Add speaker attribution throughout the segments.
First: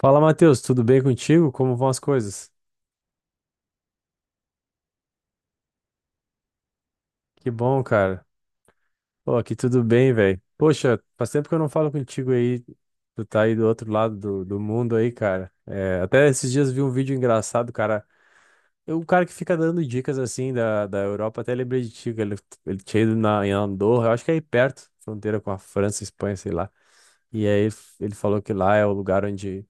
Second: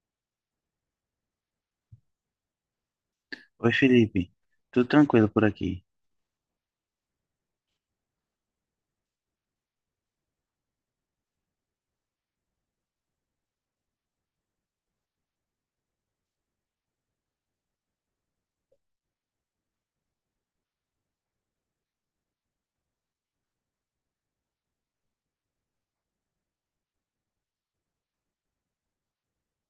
Speaker 1: Fala, Matheus, tudo bem contigo? Como vão as coisas?
Speaker 2: Oi, Felipe. Tudo tranquilo por aqui?
Speaker 1: Que bom, cara. Pô, aqui tudo bem, velho. Poxa, faz tempo que eu não falo contigo aí. Tu tá aí do outro lado do mundo aí, cara. É, até esses dias vi um vídeo engraçado, cara. Eu, o cara que fica dando dicas assim da Europa, até lembrei de ti, que ele tinha ido em Andorra, eu acho que é aí perto, fronteira com a França, Espanha, sei lá. E aí ele falou que lá é o lugar onde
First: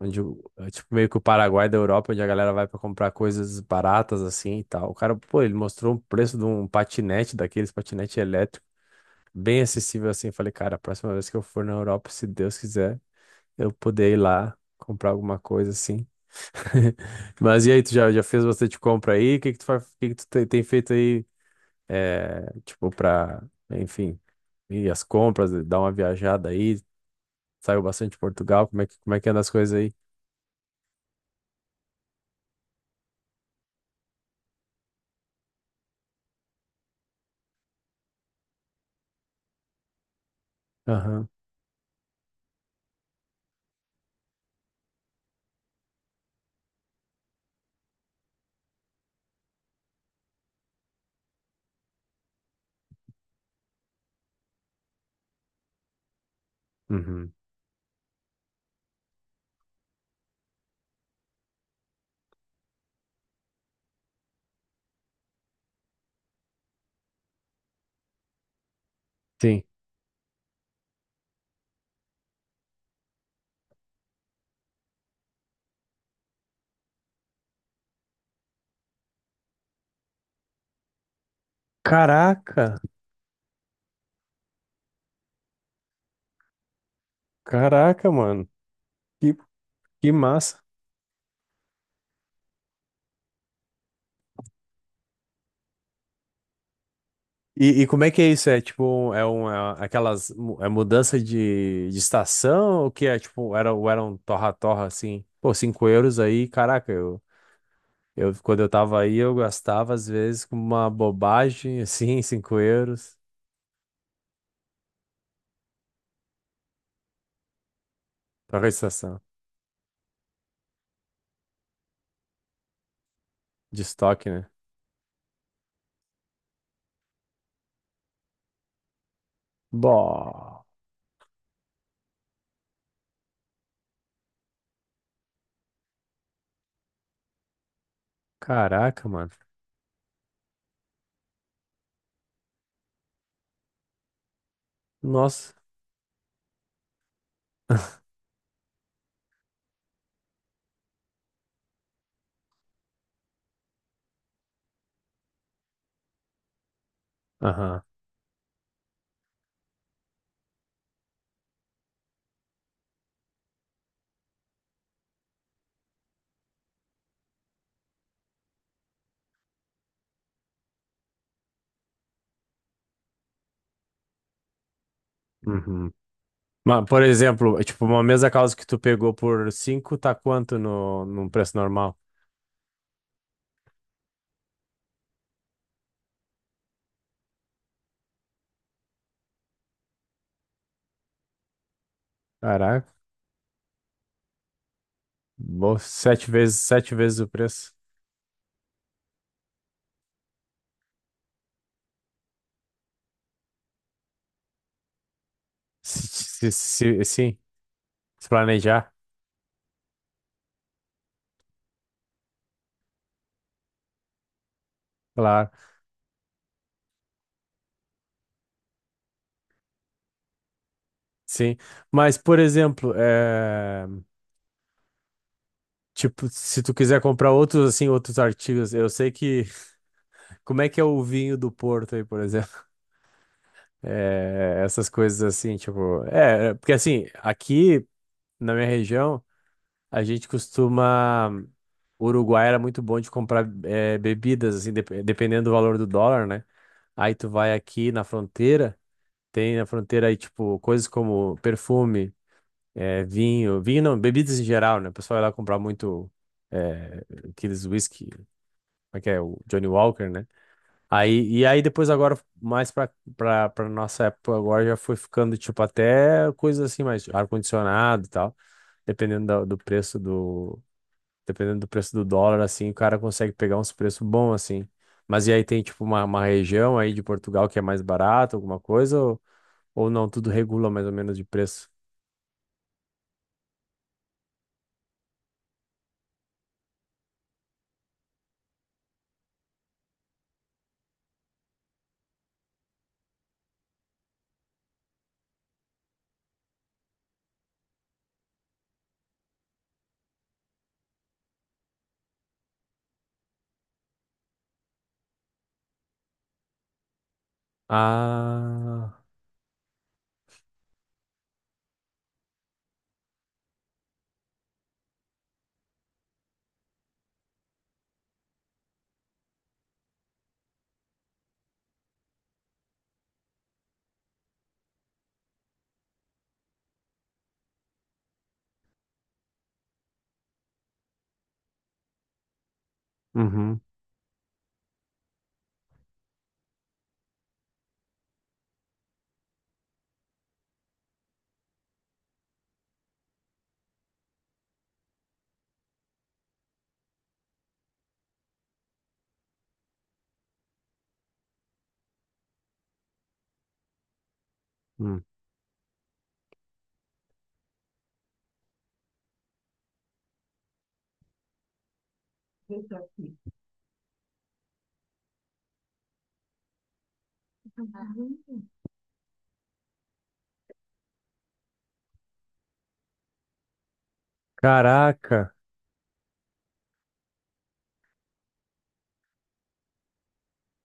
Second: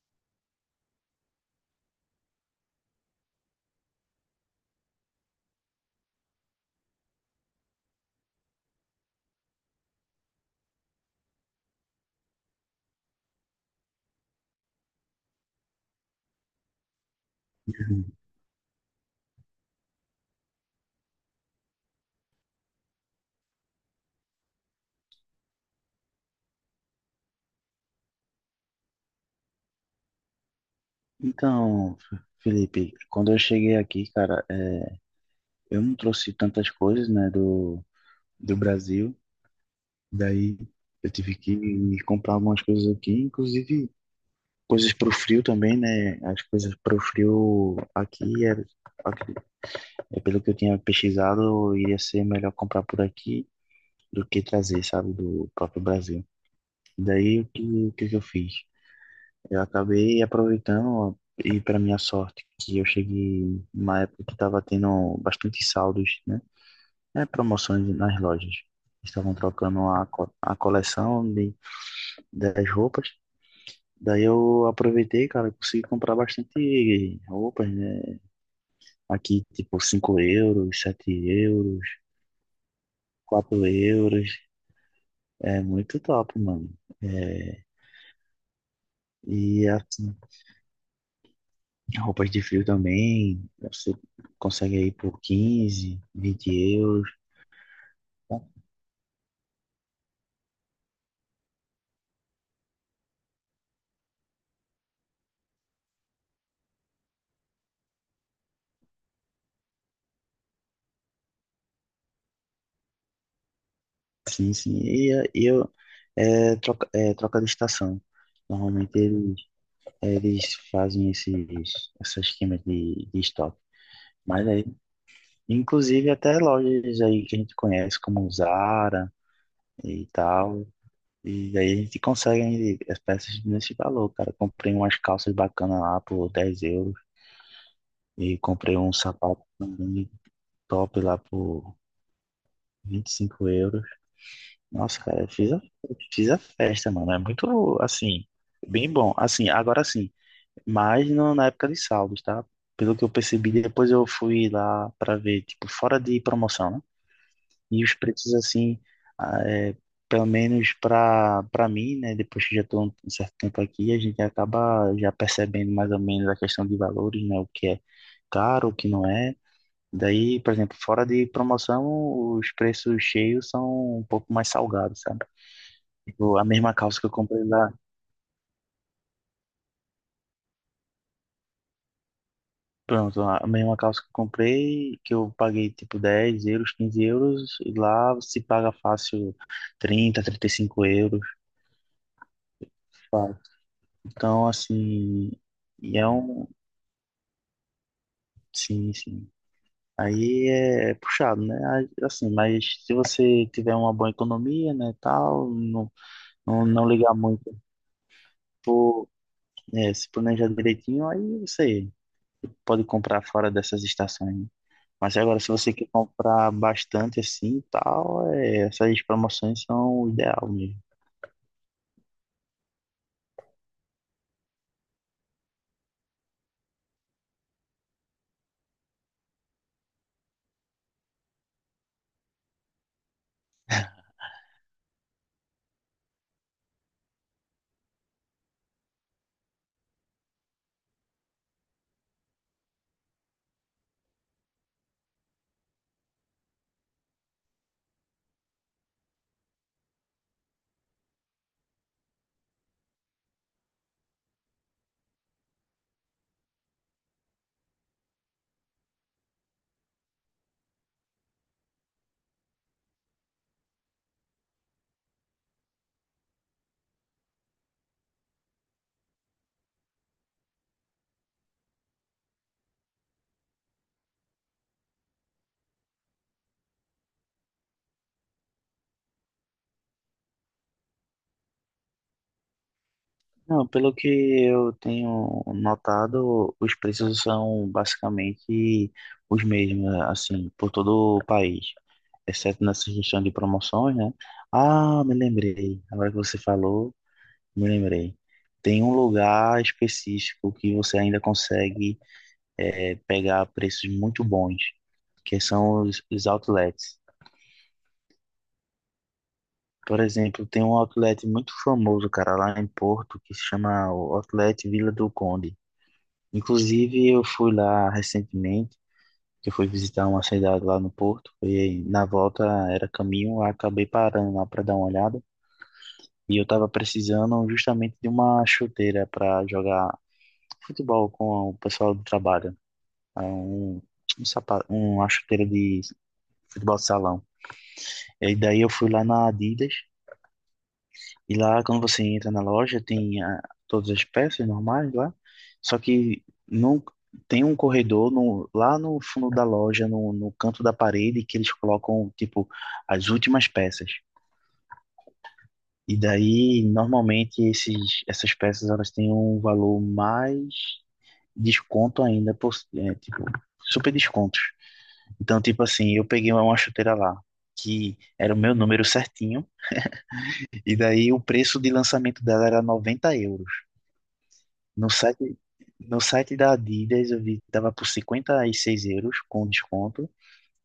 Speaker 1: Onde, o- é tipo, meio que o Paraguai da Europa, onde a galera vai pra comprar coisas baratas assim e tal. O cara, pô, ele mostrou o preço de um patinete, daqueles patinete elétrico, bem acessível assim. Eu falei, cara, a próxima vez que eu for na Europa, se Deus quiser, eu poder ir lá comprar alguma coisa assim. Mas e aí, tu já,
Speaker 2: Uhum.
Speaker 1: já fez bastante compra aí? O que que tu, fa- o que que tu te- tem feito aí, é, tipo, pra, enfim, ir as compras, dar uma viajada aí? Saiu bastante de Portugal, como é que anda as coisas aí?
Speaker 2: Então, Felipe, quando eu cheguei aqui, cara, eu não trouxe tantas coisas, né, do Brasil. Daí eu
Speaker 1: Aham.
Speaker 2: tive que comprar algumas coisas aqui, inclusive coisas pro frio também, né? As coisas pro frio aqui, aqui- é pelo que eu tinha pesquisado, iria ser melhor comprar por aqui do que trazer, sabe, do próprio Brasil.
Speaker 1: Uhum.
Speaker 2: Daí o que que eu fiz? Eu acabei aproveitando ó, e para minha sorte que eu cheguei numa época que estava tendo bastante saldos, né? É, promoções nas lojas. Estavam
Speaker 1: Sim.
Speaker 2: trocando a coleção das roupas. Daí eu aproveitei, cara, consegui comprar bastante roupas, né? Aqui, tipo, €5, €7,
Speaker 1: Caraca,
Speaker 2: €4. É muito top, mano. É,
Speaker 1: caraca, mano. Que,
Speaker 2: e
Speaker 1: que
Speaker 2: assim,
Speaker 1: massa.
Speaker 2: roupas de frio também, você consegue aí por 15, €20,
Speaker 1: E como é que é
Speaker 2: né?
Speaker 1: isso? É tipo, é uma, aquelas, é mudança de estação? O que é tipo, era, ou era um torra-torra assim? Pô, 5 € aí, caraca, eu, quando eu tava aí, eu gastava às vezes com uma bobagem assim, cinco euros.
Speaker 2: Sim, sim. É troca de estação.
Speaker 1: Troca de
Speaker 2: Normalmente
Speaker 1: estação,
Speaker 2: eles fazem esses esquemas de estoque.
Speaker 1: de estoque, né?
Speaker 2: Mas aí, inclusive até lojas aí que a gente conhece, como Zara e
Speaker 1: Bom,
Speaker 2: tal. E aí a gente consegue aí as peças nesse valor, cara. Comprei umas calças bacanas lá por €10. E comprei um
Speaker 1: caraca, mano.
Speaker 2: sapato também top lá por €25. Nossa, cara, eu fiz
Speaker 1: Nossa.
Speaker 2: a, eu fiz a festa, mano. É muito, assim, bem bom. Assim, agora sim, mas na época de saldos, tá? Pelo que eu percebi, depois eu fui lá pra ver, tipo, fora de promoção, né?
Speaker 1: Aham.
Speaker 2: E os preços, assim, ah, é, pelo menos pra mim, né? Depois que já tô um certo tempo aqui, a gente acaba já percebendo mais ou menos a questão de valores, né? O que é caro, o que não é. Daí, por exemplo, fora de promoção, os preços cheios são um pouco mais salgados, sabe?
Speaker 1: Uhum.
Speaker 2: Tipo, a mesma
Speaker 1: Mas,
Speaker 2: calça
Speaker 1: por
Speaker 2: que eu comprei
Speaker 1: exemplo, é
Speaker 2: lá,
Speaker 1: tipo, uma mesa causa que tu pegou por 5 tá quanto no, num preço normal?
Speaker 2: pronto, a mesma calça que eu comprei, que eu paguei tipo €10, €15, e lá se paga fácil 30, €35,
Speaker 1: Caraca,
Speaker 2: fácil. Então, assim, e é
Speaker 1: sete
Speaker 2: um.
Speaker 1: vezes, sete vezes o preço.
Speaker 2: Sim, sim. Aí é puxado, né? Aí, assim, mas se você tiver uma boa economia, né, tal,
Speaker 1: Se,
Speaker 2: não ligar
Speaker 1: sim,
Speaker 2: muito.
Speaker 1: se planejar,
Speaker 2: Se planejar direitinho, aí você pode comprar fora dessas estações, né? Mas agora, se
Speaker 1: claro,
Speaker 2: você quer comprar bastante assim e tal, essas promoções são o ideal mesmo.
Speaker 1: sim. Mas, por exemplo, é, tipo, se tu quiser comprar outros, assim, outros artigos, eu sei que... Como é que é o vinho do Porto aí, por exemplo? É, essas coisas assim, tipo... É, porque assim, aqui na minha região, a gente costuma... O Uruguai era muito bom de comprar bebidas, assim, dependendo do valor do dólar, né? Aí tu vai aqui na fronteira, tem na fronteira aí, tipo, coisas como perfume, vinho, vinho não, bebidas em geral, né? O pessoal ia lá comprar muito eh, aqueles whisky, como é que é? O Johnny Walker, né? Aí, e aí depois agora, mais pra nossa época agora, já foi ficando, tipo, até coisas assim, mais ar-condicionado e tal, dependendo da- do preço dependendo do preço do dólar, assim, o cara consegue pegar uns preços bons, assim. Mas e aí tem, tipo, uma região aí de Portugal que é mais barato, alguma coisa, ou não, tudo regula mais ou menos de preço?
Speaker 2: Não, pelo que eu tenho notado, os preços são basicamente os mesmos, assim, por todo o país, exceto nessa questão de promoções, né? Ah, me lembrei, agora que você falou, me lembrei. Tem um lugar específico que você ainda consegue pegar preços muito bons, que são os outlets.
Speaker 1: Ah,
Speaker 2: Por exemplo, tem um outlet muito famoso, cara, lá em Porto, que se chama o Outlet Vila do Conde. Inclusive, eu fui lá recentemente, que eu fui visitar uma cidade lá no Porto, e na volta era caminho, eu acabei parando lá para dar uma olhada. E eu tava precisando justamente de uma chuteira para jogar futebol com o pessoal do trabalho. É
Speaker 1: uhum,
Speaker 2: um sapato, uma chuteira de futebol de salão. E daí eu fui lá na Adidas, e lá quando você entra na loja tem todas as peças normais lá, só que não tem um corredor lá no fundo da loja, no canto da parede, que eles colocam tipo as últimas peças.
Speaker 1: hum.
Speaker 2: E daí normalmente essas peças elas têm um valor mais desconto ainda, tipo, super descontos. Então, tipo assim, eu peguei uma chuteira lá, que era o meu número certinho. E daí o preço de lançamento dela era €90. No
Speaker 1: Caraca,
Speaker 2: site, no site da Adidas eu vi que tava por €56 com desconto.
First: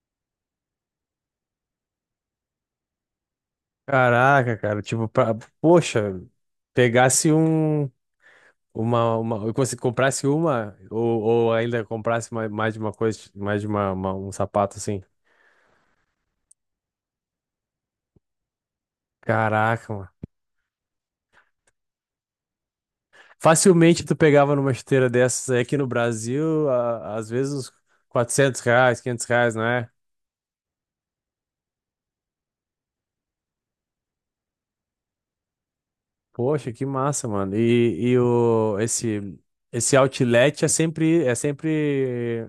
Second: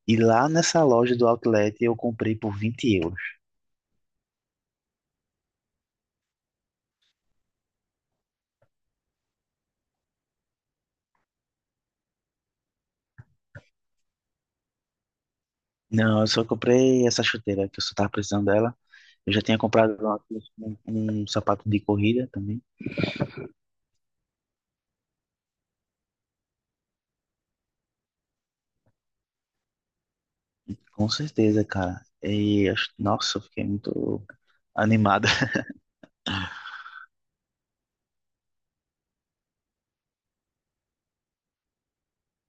Speaker 2: E lá nessa loja do Outlet eu comprei por €20.
Speaker 1: caraca, cara, tipo, pra, poxa, pegasse um, uma, se comprasse uma, ou ainda comprasse mais de uma coisa, mais de uma um sapato, assim.
Speaker 2: Não, eu só comprei essa chuteira que eu só tava precisando dela. Eu já tinha comprado
Speaker 1: Caraca.
Speaker 2: lá um sapato de corrida também.
Speaker 1: Facilmente tu pegava numa esteira dessas aí aqui no Brasil, às vezes uns R$ 400, R$ 500, não é?
Speaker 2: Com certeza, cara. E, nossa, eu fiquei muito animado.
Speaker 1: Poxa, que massa, mano. E o, esse outlet é sempre,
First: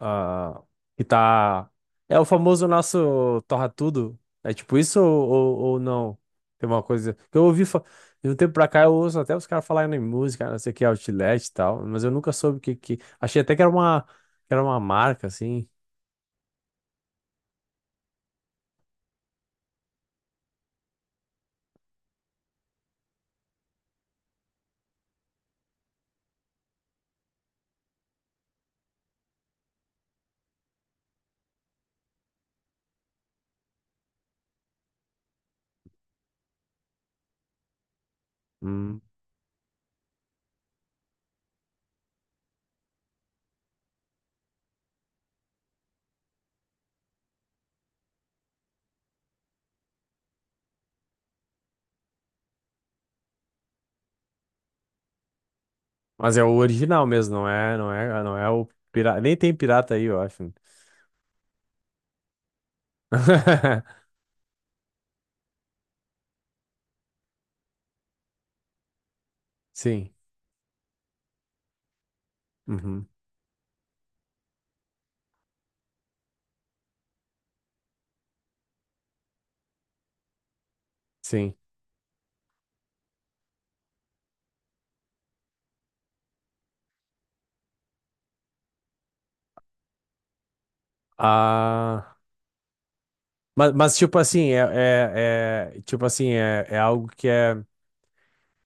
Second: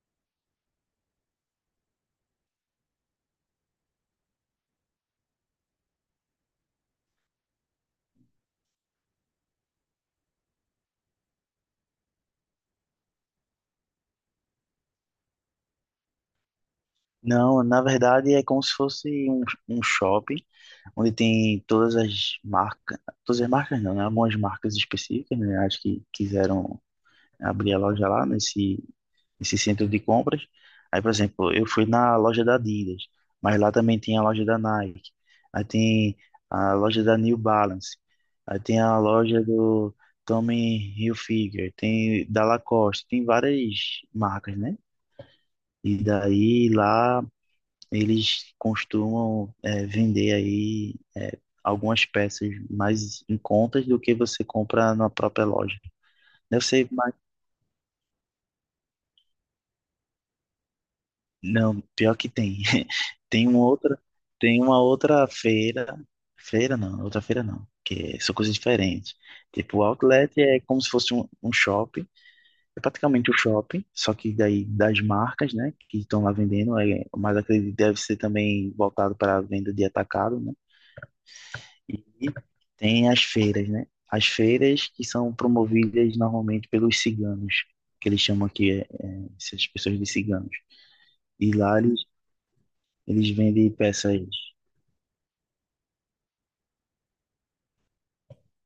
Speaker 1: ah, que tá, é o famoso nosso torra tudo. É tipo isso ou não? Tem uma coisa que eu ouvi, de um tempo pra cá eu ouço até os caras falarem em música, não sei o que, outlet e tal, mas eu nunca soube o que, achei até que era uma marca, assim.
Speaker 2: Não, na verdade é como se fosse um shopping onde tem todas as marcas não, né? Algumas marcas específicas, né? Acho que quiseram abrir a loja lá nesse centro de compras. Aí, por exemplo, eu fui na loja da Adidas, mas lá também tem a loja da Nike. Aí tem a loja da New Balance. Aí tem a
Speaker 1: Hum.
Speaker 2: loja do Tommy Hilfiger, tem da Lacoste, tem várias marcas, né? E daí lá eles costumam vender aí algumas peças mais em contas do que você compra na própria loja.
Speaker 1: Mas é o
Speaker 2: Eu sei,
Speaker 1: original
Speaker 2: mas
Speaker 1: mesmo, não é o pirata. Nem tem pirata aí, eu acho.
Speaker 2: não, pior que tem. Tem uma outra, tem uma outra feira, feira não, outra feira não, que é, são coisas diferentes. Tipo, o
Speaker 1: Sim.
Speaker 2: outlet é como se fosse um shopping, é
Speaker 1: Uhum.
Speaker 2: praticamente um shopping, só que daí das marcas, né, que estão lá vendendo, mas acredito que deve ser também voltado para a venda de atacado, né?
Speaker 1: Sim.
Speaker 2: E tem as feiras, né? As feiras que são promovidas normalmente pelos ciganos, que eles chamam aqui essas pessoas de ciganos. E lá eles,
Speaker 1: Ah,
Speaker 2: eles vendem
Speaker 1: mas tipo
Speaker 2: peças.
Speaker 1: assim, tipo assim, é, é algo que é,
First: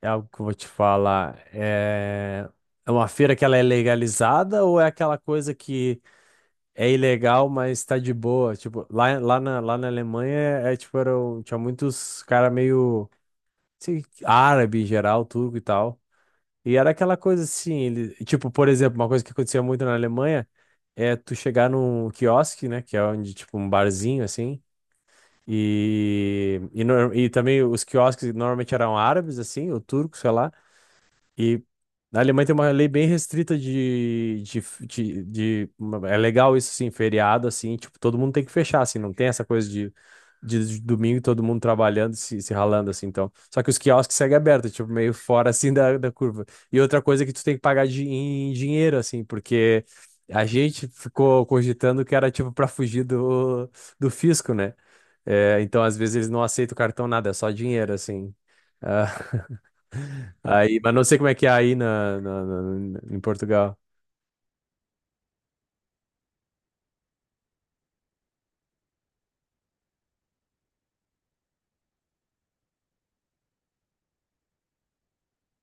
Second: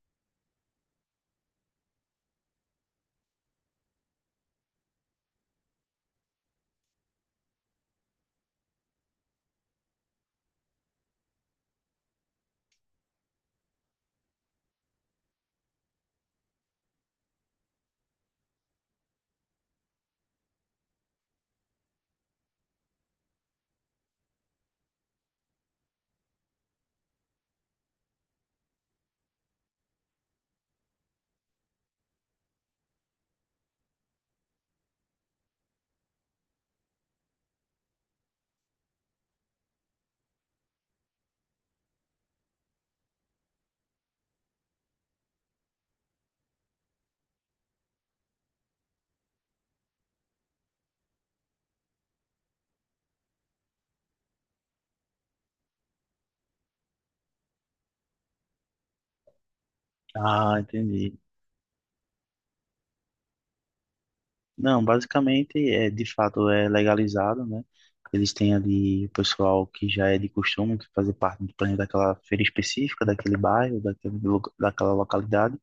Speaker 1: é algo que eu vou te falar. É uma feira que ela é legalizada ou é aquela coisa que é ilegal, mas tá de boa? Tipo, lá na Alemanha tipo, tinha muitos cara meio, sei, árabe em geral, turco e tal. E era aquela coisa assim, ele, tipo, por exemplo, uma coisa que acontecia muito na Alemanha é tu chegar num quiosque, né, que é onde, tipo, um barzinho, assim, e, nor- e também os quiosques normalmente eram árabes, assim, ou turcos, sei lá, e na Alemanha tem uma lei bem restrita de, de- É legal isso, sim, feriado, assim, tipo, todo mundo tem que fechar, assim, não tem essa coisa de domingo todo mundo trabalhando, se ralando, assim, então. Só que os quiosques seguem abertos, tipo, meio fora, assim, da curva. E outra coisa é que tu tem que pagar em dinheiro, assim, porque a gente ficou cogitando que era, tipo, pra fugir do fisco, né? É, então, às vezes, eles não aceitam cartão, nada, é só dinheiro, assim. Ah.
Speaker 2: Ah,
Speaker 1: Aí, mas não sei
Speaker 2: entendi.
Speaker 1: como é que é aí em Portugal.
Speaker 2: Não, basicamente é de fato é legalizado, né? Eles têm ali o pessoal que já é de costume, que fazer parte do plano daquela feira específica, daquele bairro, daquela localidade,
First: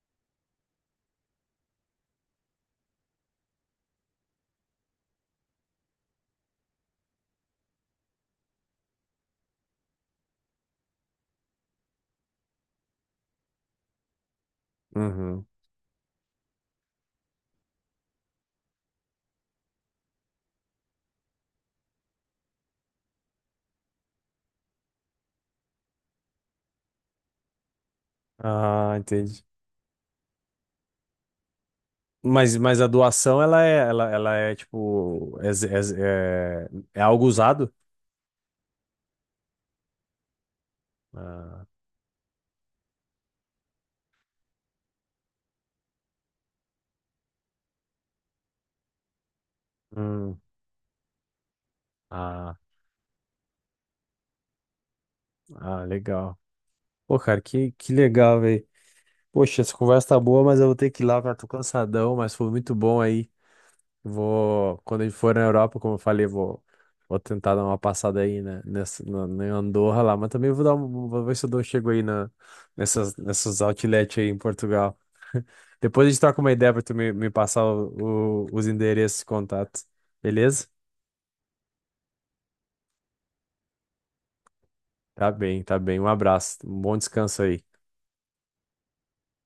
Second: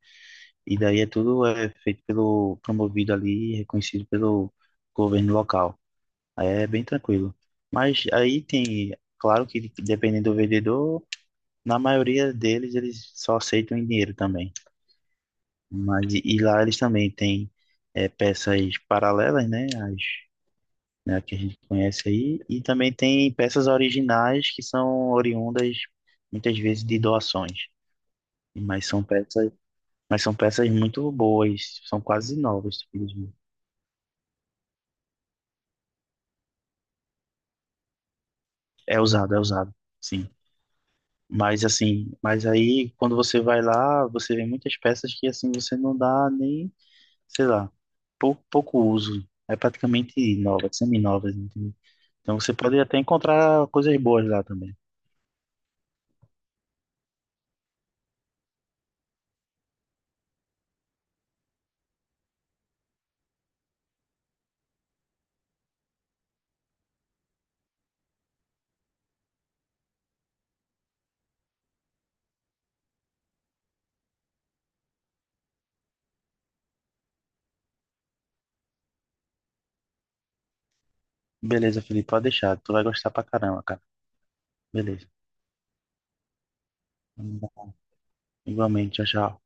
Speaker 2: e daí é tudo é feito pelo, promovido ali, reconhecido pelo governo local. Aí é bem tranquilo. Mas aí tem, claro que dependendo do vendedor, na maioria deles eles só aceitam em dinheiro também.
Speaker 1: Uhum.
Speaker 2: Mas e lá eles também têm peças paralelas, né? As, né, que a gente conhece aí, e também tem peças originais que são oriundas muitas vezes de doações. Mas
Speaker 1: Ah,
Speaker 2: são
Speaker 1: entendi.
Speaker 2: peças, mas são peças muito boas, são quase
Speaker 1: Mas,
Speaker 2: novas,
Speaker 1: mas a
Speaker 2: simplesmente.
Speaker 1: doação, ela é tipo, é, é é algo usado?
Speaker 2: É usado, sim. Mas
Speaker 1: Ah,
Speaker 2: assim, mas aí quando você vai lá, você vê muitas peças que assim você não dá nem, sei lá, pouco uso. É praticamente
Speaker 1: hum.
Speaker 2: nova, semi-nova, entendeu? Então você
Speaker 1: Ah,
Speaker 2: pode até encontrar coisas boas lá também.
Speaker 1: ah, legal. Pô, cara, que legal, velho. Poxa, essa conversa tá boa, mas eu vou ter que ir lá, cara. Tô cansadão, mas foi muito bom aí. Vou, quando a gente for na Europa, como eu falei, vou tentar dar uma passada aí, né, na Andorra lá, mas também vou ver se eu chego aí nessas outlet aí em Portugal. Depois a gente troca uma ideia pra tu me passar os endereços e contatos. Beleza?
Speaker 2: Beleza, Felipe, pode deixar. Tu vai gostar pra caramba, cara. Beleza.
Speaker 1: Tá bem, tá bem. Um abraço. Um bom descanso aí.
Speaker 2: Igualmente, tchau, tchau.